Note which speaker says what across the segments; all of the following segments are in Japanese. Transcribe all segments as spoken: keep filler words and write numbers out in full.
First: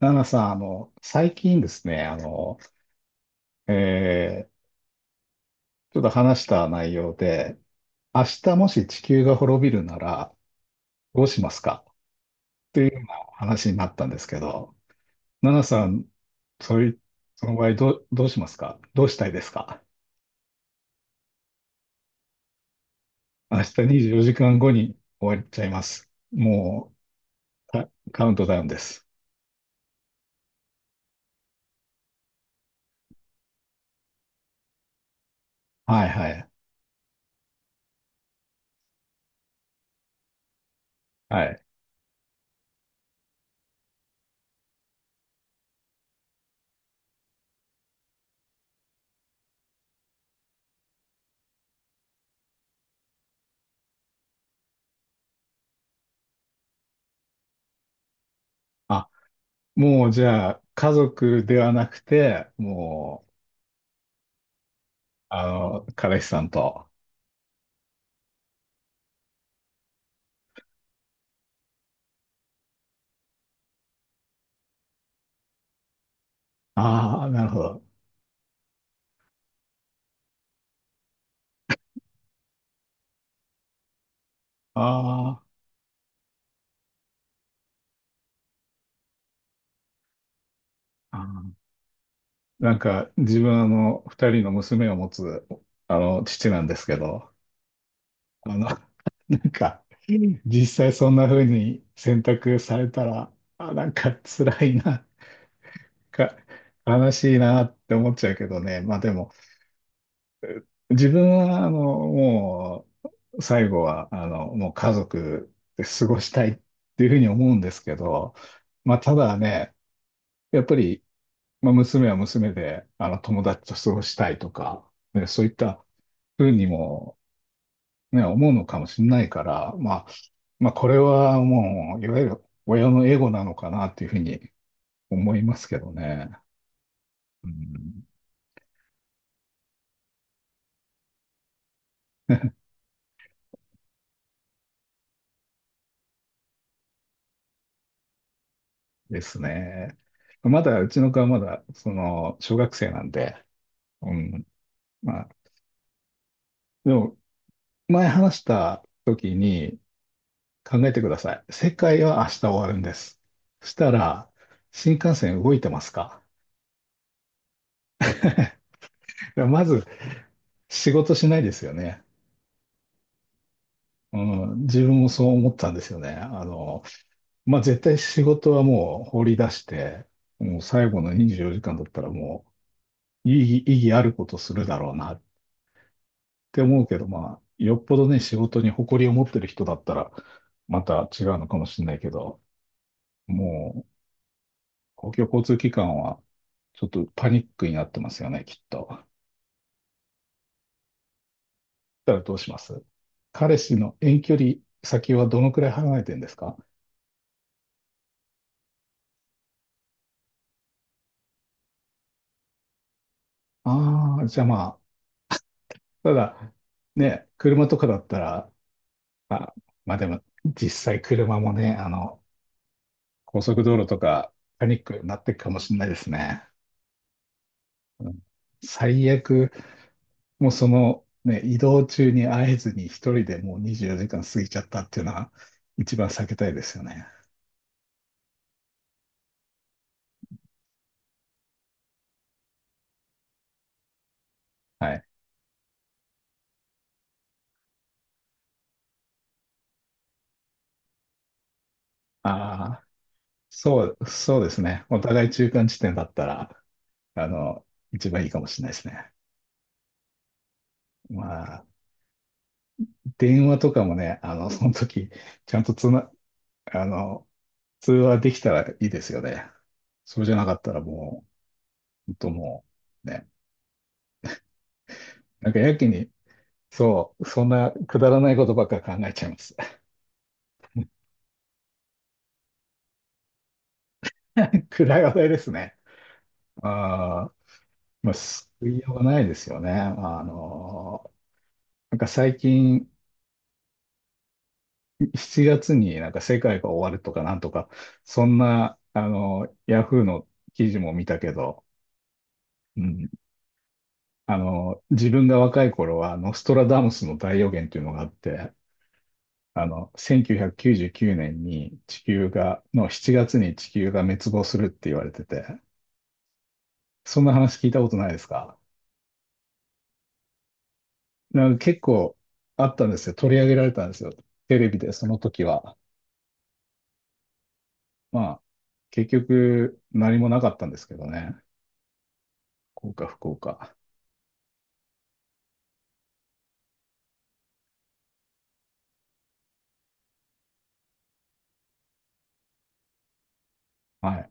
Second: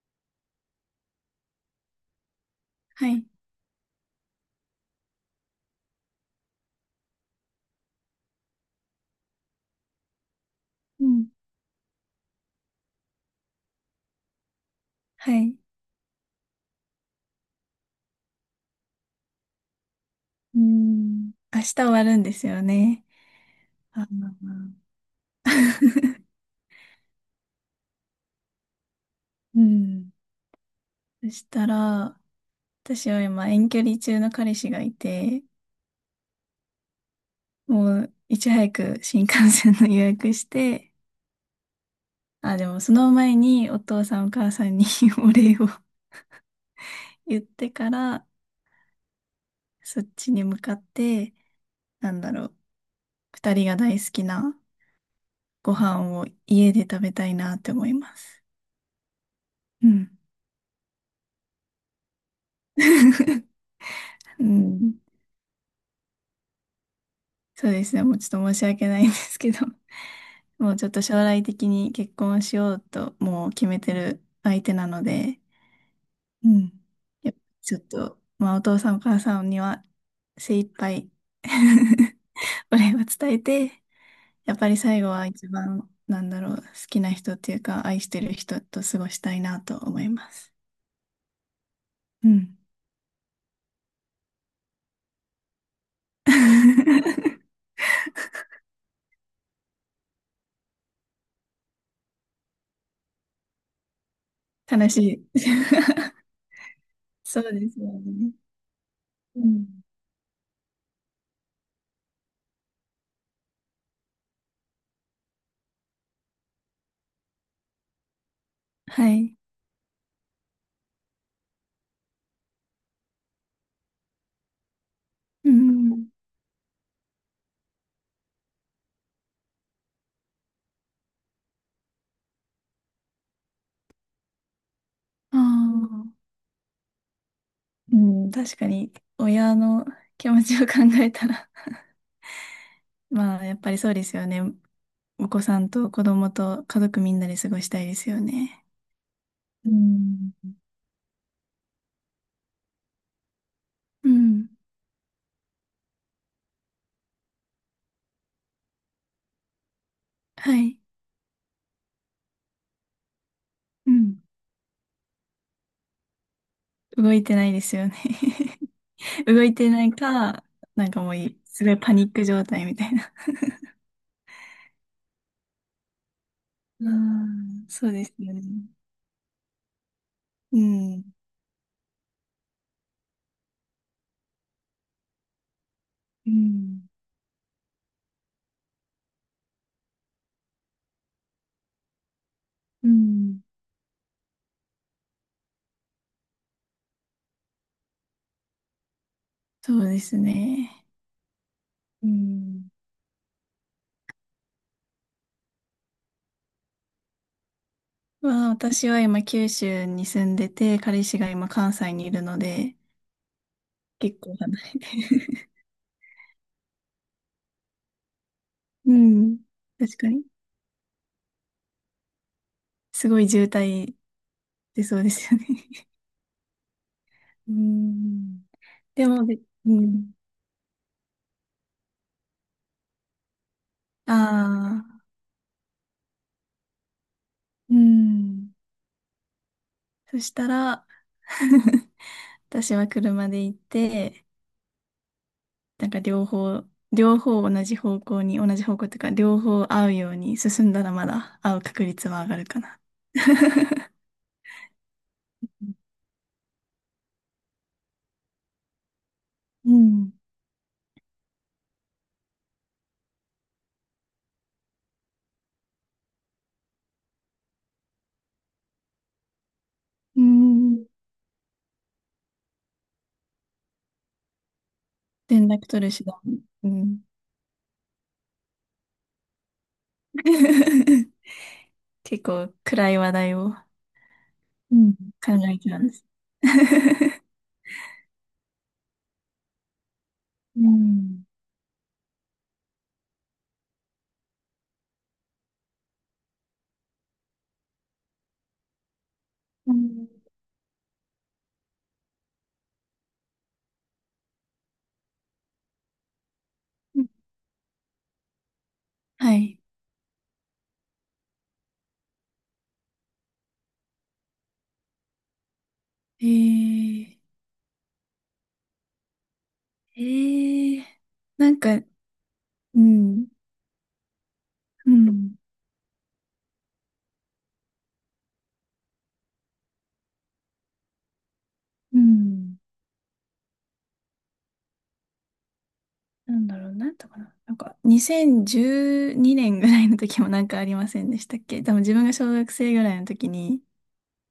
Speaker 1: ナナさん、あの、最近ですね、あの、
Speaker 2: はい。
Speaker 1: えーちょっと話した内容で、明日もし地球が滅びるなら
Speaker 2: う
Speaker 1: ど
Speaker 2: ん。
Speaker 1: うしますか、というような話になったんですけど、
Speaker 2: は
Speaker 1: ナ
Speaker 2: い。
Speaker 1: ナさん、そういう、その場合どう、どうしますか、どうしたいですか？
Speaker 2: うん。明日終わるんですよね。
Speaker 1: 明日
Speaker 2: あ
Speaker 1: にじゅうよじかんご
Speaker 2: ー。
Speaker 1: に終わっちゃいます。もう、カカウントダウンです。
Speaker 2: うん。そしたら、私は今遠距離中の彼氏がいて、
Speaker 1: はいはい。
Speaker 2: もういち早く新幹線の予約して、
Speaker 1: はい。
Speaker 2: あ、でもその前にお父さんお母さんに お礼を言ってから、そっちに向かって、なんだろう、二人が大好きなご飯を家で食べたいなって思います。
Speaker 1: あ、
Speaker 2: う
Speaker 1: も
Speaker 2: ん。
Speaker 1: うじゃあ、家族ではなくて、もう、
Speaker 2: うん
Speaker 1: あの、彼氏さんと。
Speaker 2: そうですね。もうちょっと申し訳ないんですけど、もうちょっと将来的に結婚しようともう決めてる相手なので、うん。
Speaker 1: ああ、
Speaker 2: やっぱ
Speaker 1: なるほ
Speaker 2: ちょっ
Speaker 1: ど。
Speaker 2: と、まあお父さんお母さんには精一杯 お礼を伝えて、やっぱり
Speaker 1: あ
Speaker 2: 最後は
Speaker 1: ー
Speaker 2: 一番、なんだろう、好きな人っていうか、愛してる人と過ごしたいなと思います。
Speaker 1: あ
Speaker 2: うん。
Speaker 1: ー、なんか自分、あの二人の娘を持つあの父なんですけど、あの、なんか実際そんな風に選択されたら、あ、なんか辛い
Speaker 2: 悲
Speaker 1: な、
Speaker 2: しい。
Speaker 1: か、悲しい
Speaker 2: そう
Speaker 1: な
Speaker 2: で
Speaker 1: っ
Speaker 2: すよ
Speaker 1: て思っちゃ
Speaker 2: ね。
Speaker 1: うけどね。まあでも、
Speaker 2: うん。
Speaker 1: 自分はあの、もう最後はあの、もう家族で過ごしたいっていうふうに思うんですけど、まあ
Speaker 2: は
Speaker 1: ただ
Speaker 2: い。
Speaker 1: ね、やっぱりまあ、娘は娘で、あの、友達と過ごしたいとか、ね、そうい
Speaker 2: う
Speaker 1: った
Speaker 2: ん。
Speaker 1: ふうにも、ね、思うのかもしれないから、まあ、まあ、これはもう、いわゆる親のエゴなのかなっていうふうに思
Speaker 2: あ
Speaker 1: いますけど
Speaker 2: あ。
Speaker 1: ね。う
Speaker 2: う
Speaker 1: ん。
Speaker 2: ん、確かに、親の気持ちを考えたら まあ、やっぱりそうですよね。お子さんと子供と家族みんなで過ごしたいですよね。
Speaker 1: です
Speaker 2: う
Speaker 1: ね。
Speaker 2: ん。
Speaker 1: まだ、うちの子はまだ、その、小学生なんで、
Speaker 2: う
Speaker 1: うん、
Speaker 2: ん。
Speaker 1: まあ、でも、前話した時に、
Speaker 2: はい。
Speaker 1: 考えてください。世界は明日終わるんです。そし
Speaker 2: う
Speaker 1: た
Speaker 2: ん。
Speaker 1: ら、新幹線動いてますか？
Speaker 2: 動いてないですよね。 動
Speaker 1: や
Speaker 2: い
Speaker 1: ま
Speaker 2: て
Speaker 1: ず
Speaker 2: ないか、なん
Speaker 1: 仕
Speaker 2: かも
Speaker 1: 事
Speaker 2: う
Speaker 1: しな
Speaker 2: い、
Speaker 1: いで
Speaker 2: す
Speaker 1: す
Speaker 2: ご
Speaker 1: よ
Speaker 2: いパ
Speaker 1: ね。
Speaker 2: ニック状態みたいな。
Speaker 1: うん、自分もそう思ったんですよね。あの、
Speaker 2: う
Speaker 1: まあ、
Speaker 2: ん
Speaker 1: 絶
Speaker 2: そう
Speaker 1: 対
Speaker 2: です
Speaker 1: 仕
Speaker 2: よね。
Speaker 1: 事はもう放り出して、
Speaker 2: う
Speaker 1: もう最後
Speaker 2: ん。
Speaker 1: のにじゅうよじかんだったらもう意義、意義あることするだろうなっ
Speaker 2: う
Speaker 1: て思う
Speaker 2: ん
Speaker 1: けど、まあ、よっぽどね、仕事に誇りを持ってる人だったら、また違うのかもしれないけど、
Speaker 2: うん。
Speaker 1: もう、公共交通機関は、ちょっとパニックになってますよね、きっと。だっ
Speaker 2: そうですね。う
Speaker 1: たらどうしま
Speaker 2: ん
Speaker 1: す？彼氏の遠距離先はどのくらい離れてるんですか？
Speaker 2: まあ、私は今九州に住んでて、彼氏が今関西にいるので、
Speaker 1: あ
Speaker 2: 結
Speaker 1: あ、
Speaker 2: 構
Speaker 1: じゃあ
Speaker 2: 離
Speaker 1: ま
Speaker 2: れ
Speaker 1: あ、
Speaker 2: て。
Speaker 1: ただ、ね、車とかだったら、
Speaker 2: うん。
Speaker 1: あ、ま
Speaker 2: 確
Speaker 1: あで
Speaker 2: か
Speaker 1: も、
Speaker 2: に。
Speaker 1: 実際車もね、あの、
Speaker 2: すごい
Speaker 1: 高
Speaker 2: 渋
Speaker 1: 速道路
Speaker 2: 滞
Speaker 1: とか、パニッ
Speaker 2: 出
Speaker 1: ク
Speaker 2: そう
Speaker 1: に
Speaker 2: で
Speaker 1: なって
Speaker 2: す
Speaker 1: い
Speaker 2: よ
Speaker 1: く
Speaker 2: ね。
Speaker 1: かもしれないですね。
Speaker 2: う
Speaker 1: うん、
Speaker 2: ん。で
Speaker 1: 最
Speaker 2: も、で、
Speaker 1: 悪、
Speaker 2: うん。
Speaker 1: もうその、ね、移動中に会えずに一人でもう24時
Speaker 2: あ
Speaker 1: 間過ぎちゃったってい
Speaker 2: あ、
Speaker 1: うのは、一番避けたいですよね。
Speaker 2: うん。そしたら、私は車で行って、
Speaker 1: はい。
Speaker 2: なんか両方、両方同じ方向に、同じ方向というか、両方合うように進んだらまだ会う確率は上がるか
Speaker 1: あ
Speaker 2: な。
Speaker 1: あ、そ う、そうですね。お互い中間地点だったら、あの、一番いいかもしれないですね。
Speaker 2: うん。
Speaker 1: ま、電話とかもね、あの、その時、ちゃんとつな、あの、通話できたらいいですよね。
Speaker 2: う
Speaker 1: そうじゃなかったら
Speaker 2: ん。
Speaker 1: もう、ほんともう、ね。
Speaker 2: 連
Speaker 1: なんか
Speaker 2: 絡
Speaker 1: や
Speaker 2: 取
Speaker 1: け
Speaker 2: る手
Speaker 1: に、
Speaker 2: 段。うん。
Speaker 1: そう、そんなくだらないことばっか考えちゃいます。
Speaker 2: 結構暗い話題をうん
Speaker 1: 暗い話題
Speaker 2: 考
Speaker 1: です
Speaker 2: えて
Speaker 1: ね。
Speaker 2: たんです。
Speaker 1: あ あ、まあ、救いようがないですよね。まあ
Speaker 2: う
Speaker 1: の、
Speaker 2: ん
Speaker 1: なんか最近、しちがつになんか世界が終わるとかなんとか、そんな、あの、
Speaker 2: う
Speaker 1: ヤフー
Speaker 2: ん
Speaker 1: の記事も見たけど、うん、あの、自分が若い頃は、あの、ストラダムスの大予言というのがあって、
Speaker 2: はい。
Speaker 1: あの、せんきゅうひゃくきゅうじゅうきゅうねんに地球が、のしちがつに地球が滅亡するって言われてて、
Speaker 2: えー、
Speaker 1: そんな話聞いたことないですか？
Speaker 2: えー、
Speaker 1: な
Speaker 2: な
Speaker 1: んか
Speaker 2: んか、
Speaker 1: 結構あっ
Speaker 2: う
Speaker 1: たんですよ。
Speaker 2: ん、
Speaker 1: 取り上げられたんですよ、テレビ
Speaker 2: う
Speaker 1: で、その
Speaker 2: ん。
Speaker 1: 時は。まあ、結局何もなかったんですけどね。
Speaker 2: うん
Speaker 1: 幸か不幸か。
Speaker 2: なんだろう、なんとかな。なんか、にせんじゅうにねんぐらいの時もなんかありませんでしたっけ？多分自分が小学生ぐらいの時に、
Speaker 1: はい。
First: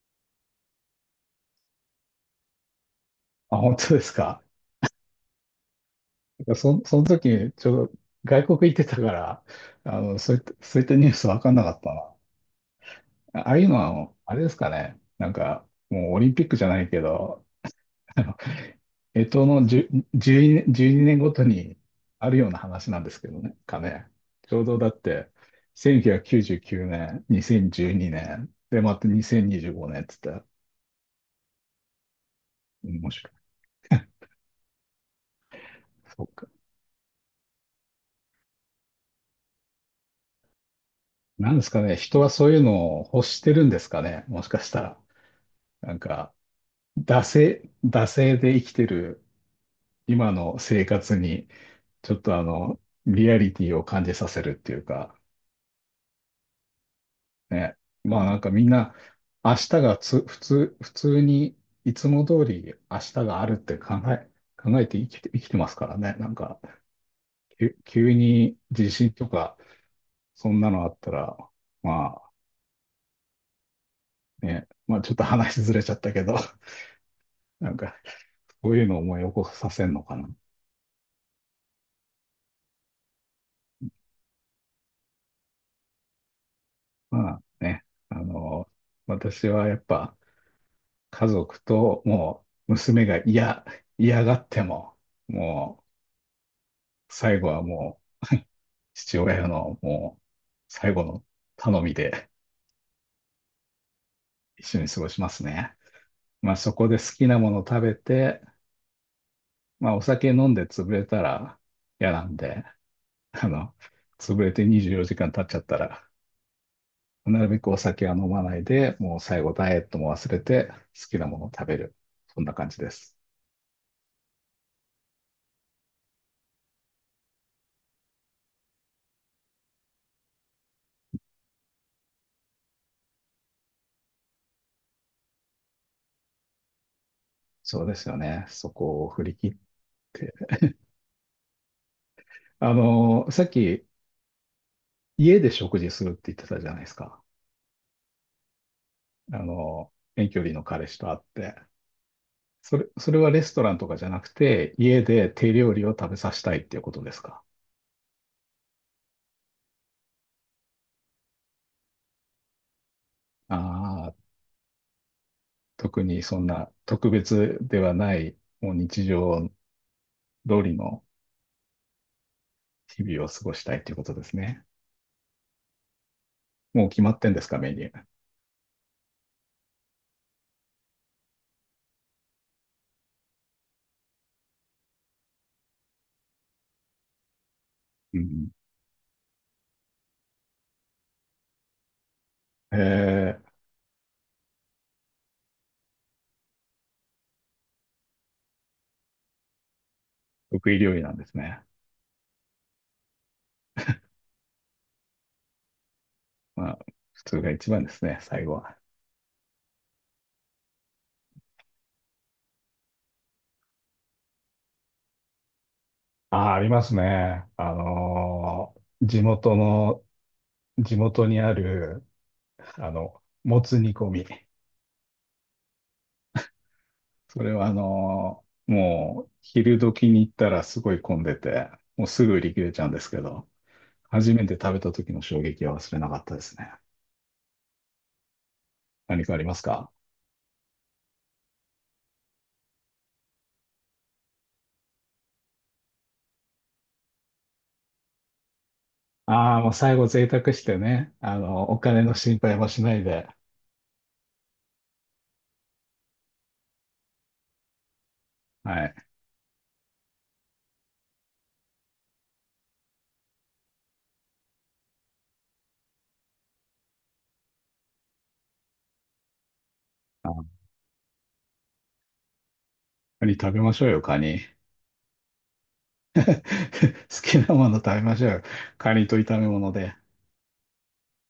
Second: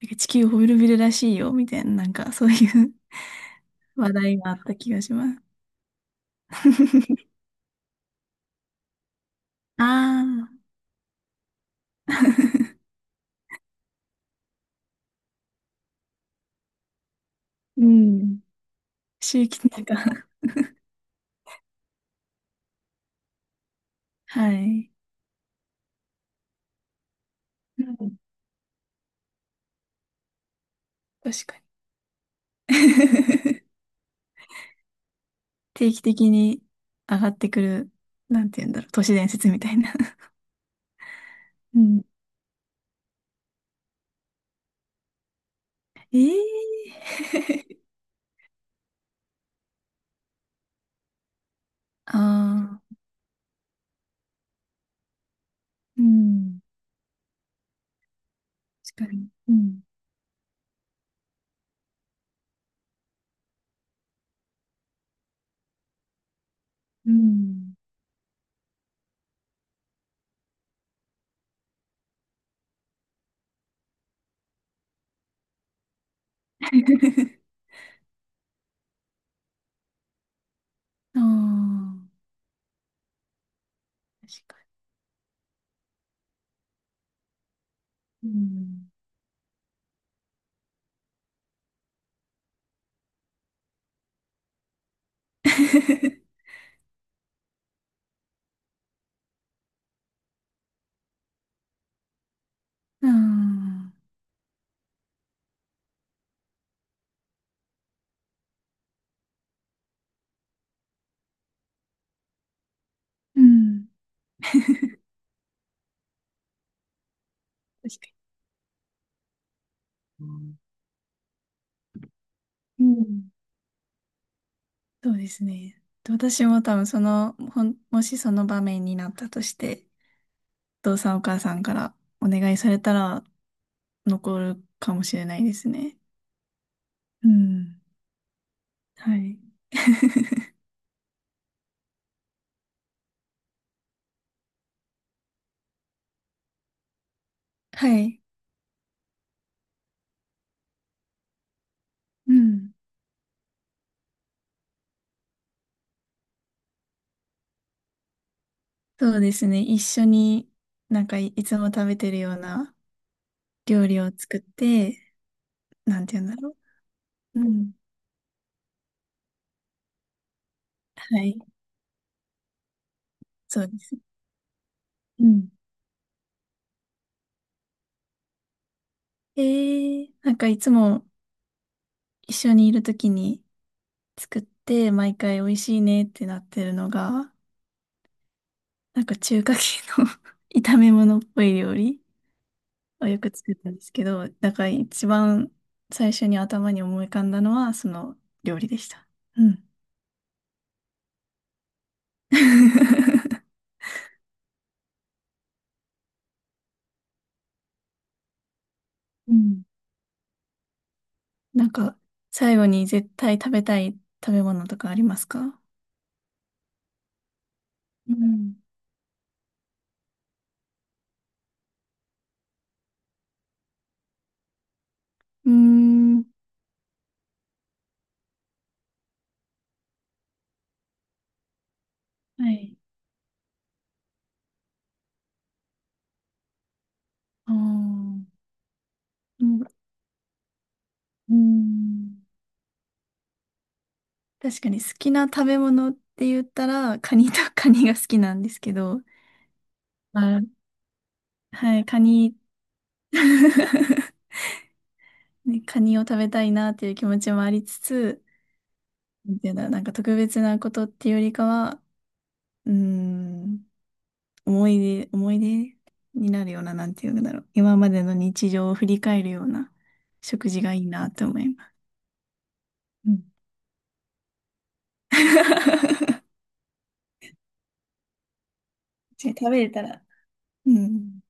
Speaker 2: なんか地球滅びるらしいよ、みたいな、なんかそういう
Speaker 1: あ、本当 です
Speaker 2: 話題
Speaker 1: か？
Speaker 2: があった気がしま
Speaker 1: そ、その
Speaker 2: す。
Speaker 1: 時、ちょうど外国行ってたから、あの、そういった、
Speaker 2: ああ
Speaker 1: そういったニュース分かんなかった
Speaker 2: ー。
Speaker 1: な。ああいうのは、あれですかね。なんか、もうオリンピックじゃないけど、
Speaker 2: う
Speaker 1: あの、
Speaker 2: ん。
Speaker 1: 干支
Speaker 2: 周期
Speaker 1: の
Speaker 2: 的な、
Speaker 1: じゅう、じゅうに、いちねんごとにあるような話なんですけどね、かね。ち
Speaker 2: は
Speaker 1: ょうどだ
Speaker 2: い。
Speaker 1: って、せんきゅうひゃくきゅうじゅうきゅうねん、
Speaker 2: う
Speaker 1: 2012
Speaker 2: ん。
Speaker 1: 年、で、またにせんにじゅうごねんって言ったら、
Speaker 2: 確かに。
Speaker 1: 面白い。
Speaker 2: 定期
Speaker 1: そう
Speaker 2: 的
Speaker 1: か。
Speaker 2: に上がってくる、なんて言うんだろう、都市伝説みたいな。
Speaker 1: なんです
Speaker 2: う
Speaker 1: かね。
Speaker 2: ん。
Speaker 1: 人はそういうのを欲してるんですかね、もしかしたら。なん
Speaker 2: え
Speaker 1: か、
Speaker 2: え。
Speaker 1: 惰性、惰性で生きてる今の生活に ちょっと、あの、
Speaker 2: ああ、
Speaker 1: リアリティを感じさせるっていうか、
Speaker 2: うん。
Speaker 1: ね。まあなんかみんな、
Speaker 2: 確かに。う
Speaker 1: 明日
Speaker 2: ん。
Speaker 1: がつ、普通、普通に、いつも通り明日があるって考え、考えて生きて、生きてますからね。なんか、
Speaker 2: うん。
Speaker 1: 急急に地震とか、そんなのあったら、まあね、まあちょっと話ずれちゃったけど、なんか、こういうのを思い起こさせるのかな。
Speaker 2: ああ、確か
Speaker 1: まあね、あ
Speaker 2: にう
Speaker 1: の、
Speaker 2: ん。
Speaker 1: 私はやっぱ、家族と、もう娘が嫌、嫌がっても、もう 最後はもう父親のもう最後の頼みで
Speaker 2: ああ、
Speaker 1: 一緒に過ごしますね。まあそこで好きなもの食べて、まあお酒飲んで潰れたら嫌なんで、
Speaker 2: う
Speaker 1: あの、
Speaker 2: ん、
Speaker 1: 潰れてにじゅうよじかん経っちゃったら、なるべくお
Speaker 2: 確
Speaker 1: 酒
Speaker 2: か
Speaker 1: は飲まないで、もう最後ダイエットも忘れ
Speaker 2: に。
Speaker 1: て好きなものを食べる。そんな感じ
Speaker 2: う
Speaker 1: です。
Speaker 2: ん。そうですね。で私も多分その、ほん、もしその場面になったとして、お父さんお母さんからお願いされたら残るかもしれないですね。うん。
Speaker 1: そうですよね。そこを
Speaker 2: は
Speaker 1: 振り
Speaker 2: い。
Speaker 1: 切って。あの、さっき家で食事するって言ってたじゃないですか。
Speaker 2: はい。
Speaker 1: あの、遠距離の彼氏と会って。
Speaker 2: うん。
Speaker 1: それ、それはレストランとかじゃなくて、家で手料理を食べさせたいっていうことですか？
Speaker 2: そうですね。一緒になんかい、いつも食べてるような
Speaker 1: あ
Speaker 2: 料理を
Speaker 1: あー、
Speaker 2: 作って、な
Speaker 1: 特
Speaker 2: んて言
Speaker 1: に
Speaker 2: うんだ
Speaker 1: そん
Speaker 2: ろ
Speaker 1: な特
Speaker 2: う。う
Speaker 1: 別
Speaker 2: ん。
Speaker 1: ではない、もう日常通りの
Speaker 2: はい。
Speaker 1: 日々を過ご
Speaker 2: そ
Speaker 1: し
Speaker 2: う
Speaker 1: たい
Speaker 2: で
Speaker 1: っていう
Speaker 2: す。
Speaker 1: ことですね。
Speaker 2: うん。
Speaker 1: もう決まってんですか、メニュー。
Speaker 2: えー、なんかいつも一緒にいるときに作って、毎回美味しいねってなってるのが、
Speaker 1: うん。
Speaker 2: なんか中華系の 炒め物っぽい料理
Speaker 1: え
Speaker 2: をよく
Speaker 1: ー、
Speaker 2: 作ったんですけど、だから一番最初に頭に思い浮かんだのはその料理でした。うん。
Speaker 1: 得意料理なんですね。まあ、普通が一番ですね、最後は。
Speaker 2: うん。なんか最後に絶対食べたい食べ物とかありますか？
Speaker 1: ああ、ありますね。あ
Speaker 2: うん。
Speaker 1: のー、地元の地元にある、あの、もつ煮込み。
Speaker 2: うーん。
Speaker 1: それはあのー、もう、昼時に行ったらすごい混んでて、もうすぐ売
Speaker 2: は
Speaker 1: り切れ
Speaker 2: い。
Speaker 1: ちゃうんですけど、初めて食べた時の衝撃は忘れなかったですね。
Speaker 2: ああ。う
Speaker 1: 何かありま
Speaker 2: ん
Speaker 1: す
Speaker 2: う
Speaker 1: か？
Speaker 2: ーん確かに好きな食べ物って言ったら、カニとカニが好きなんですけど、
Speaker 1: ああー、もう最後贅
Speaker 2: あ、
Speaker 1: 沢してね、あの、お
Speaker 2: はい、カ
Speaker 1: 金の
Speaker 2: ニ。
Speaker 1: 心配もしないで、
Speaker 2: ね、カニを食べたいなっていう気持ちもありつつ、
Speaker 1: はい。
Speaker 2: なんていうんだろう、なんか特別なことっていうよりかは、うーん、思い出、思い出になるような、なんていうんだろう、今までの日常を振り返るような食事
Speaker 1: あ、
Speaker 2: がいいなって思います。うん。
Speaker 1: カニ食べましょうよ、カニ。好きなもの食べましょうよ。カニと
Speaker 2: 食
Speaker 1: 炒め
Speaker 2: べれ
Speaker 1: 物
Speaker 2: た
Speaker 1: で。
Speaker 2: ら、うん。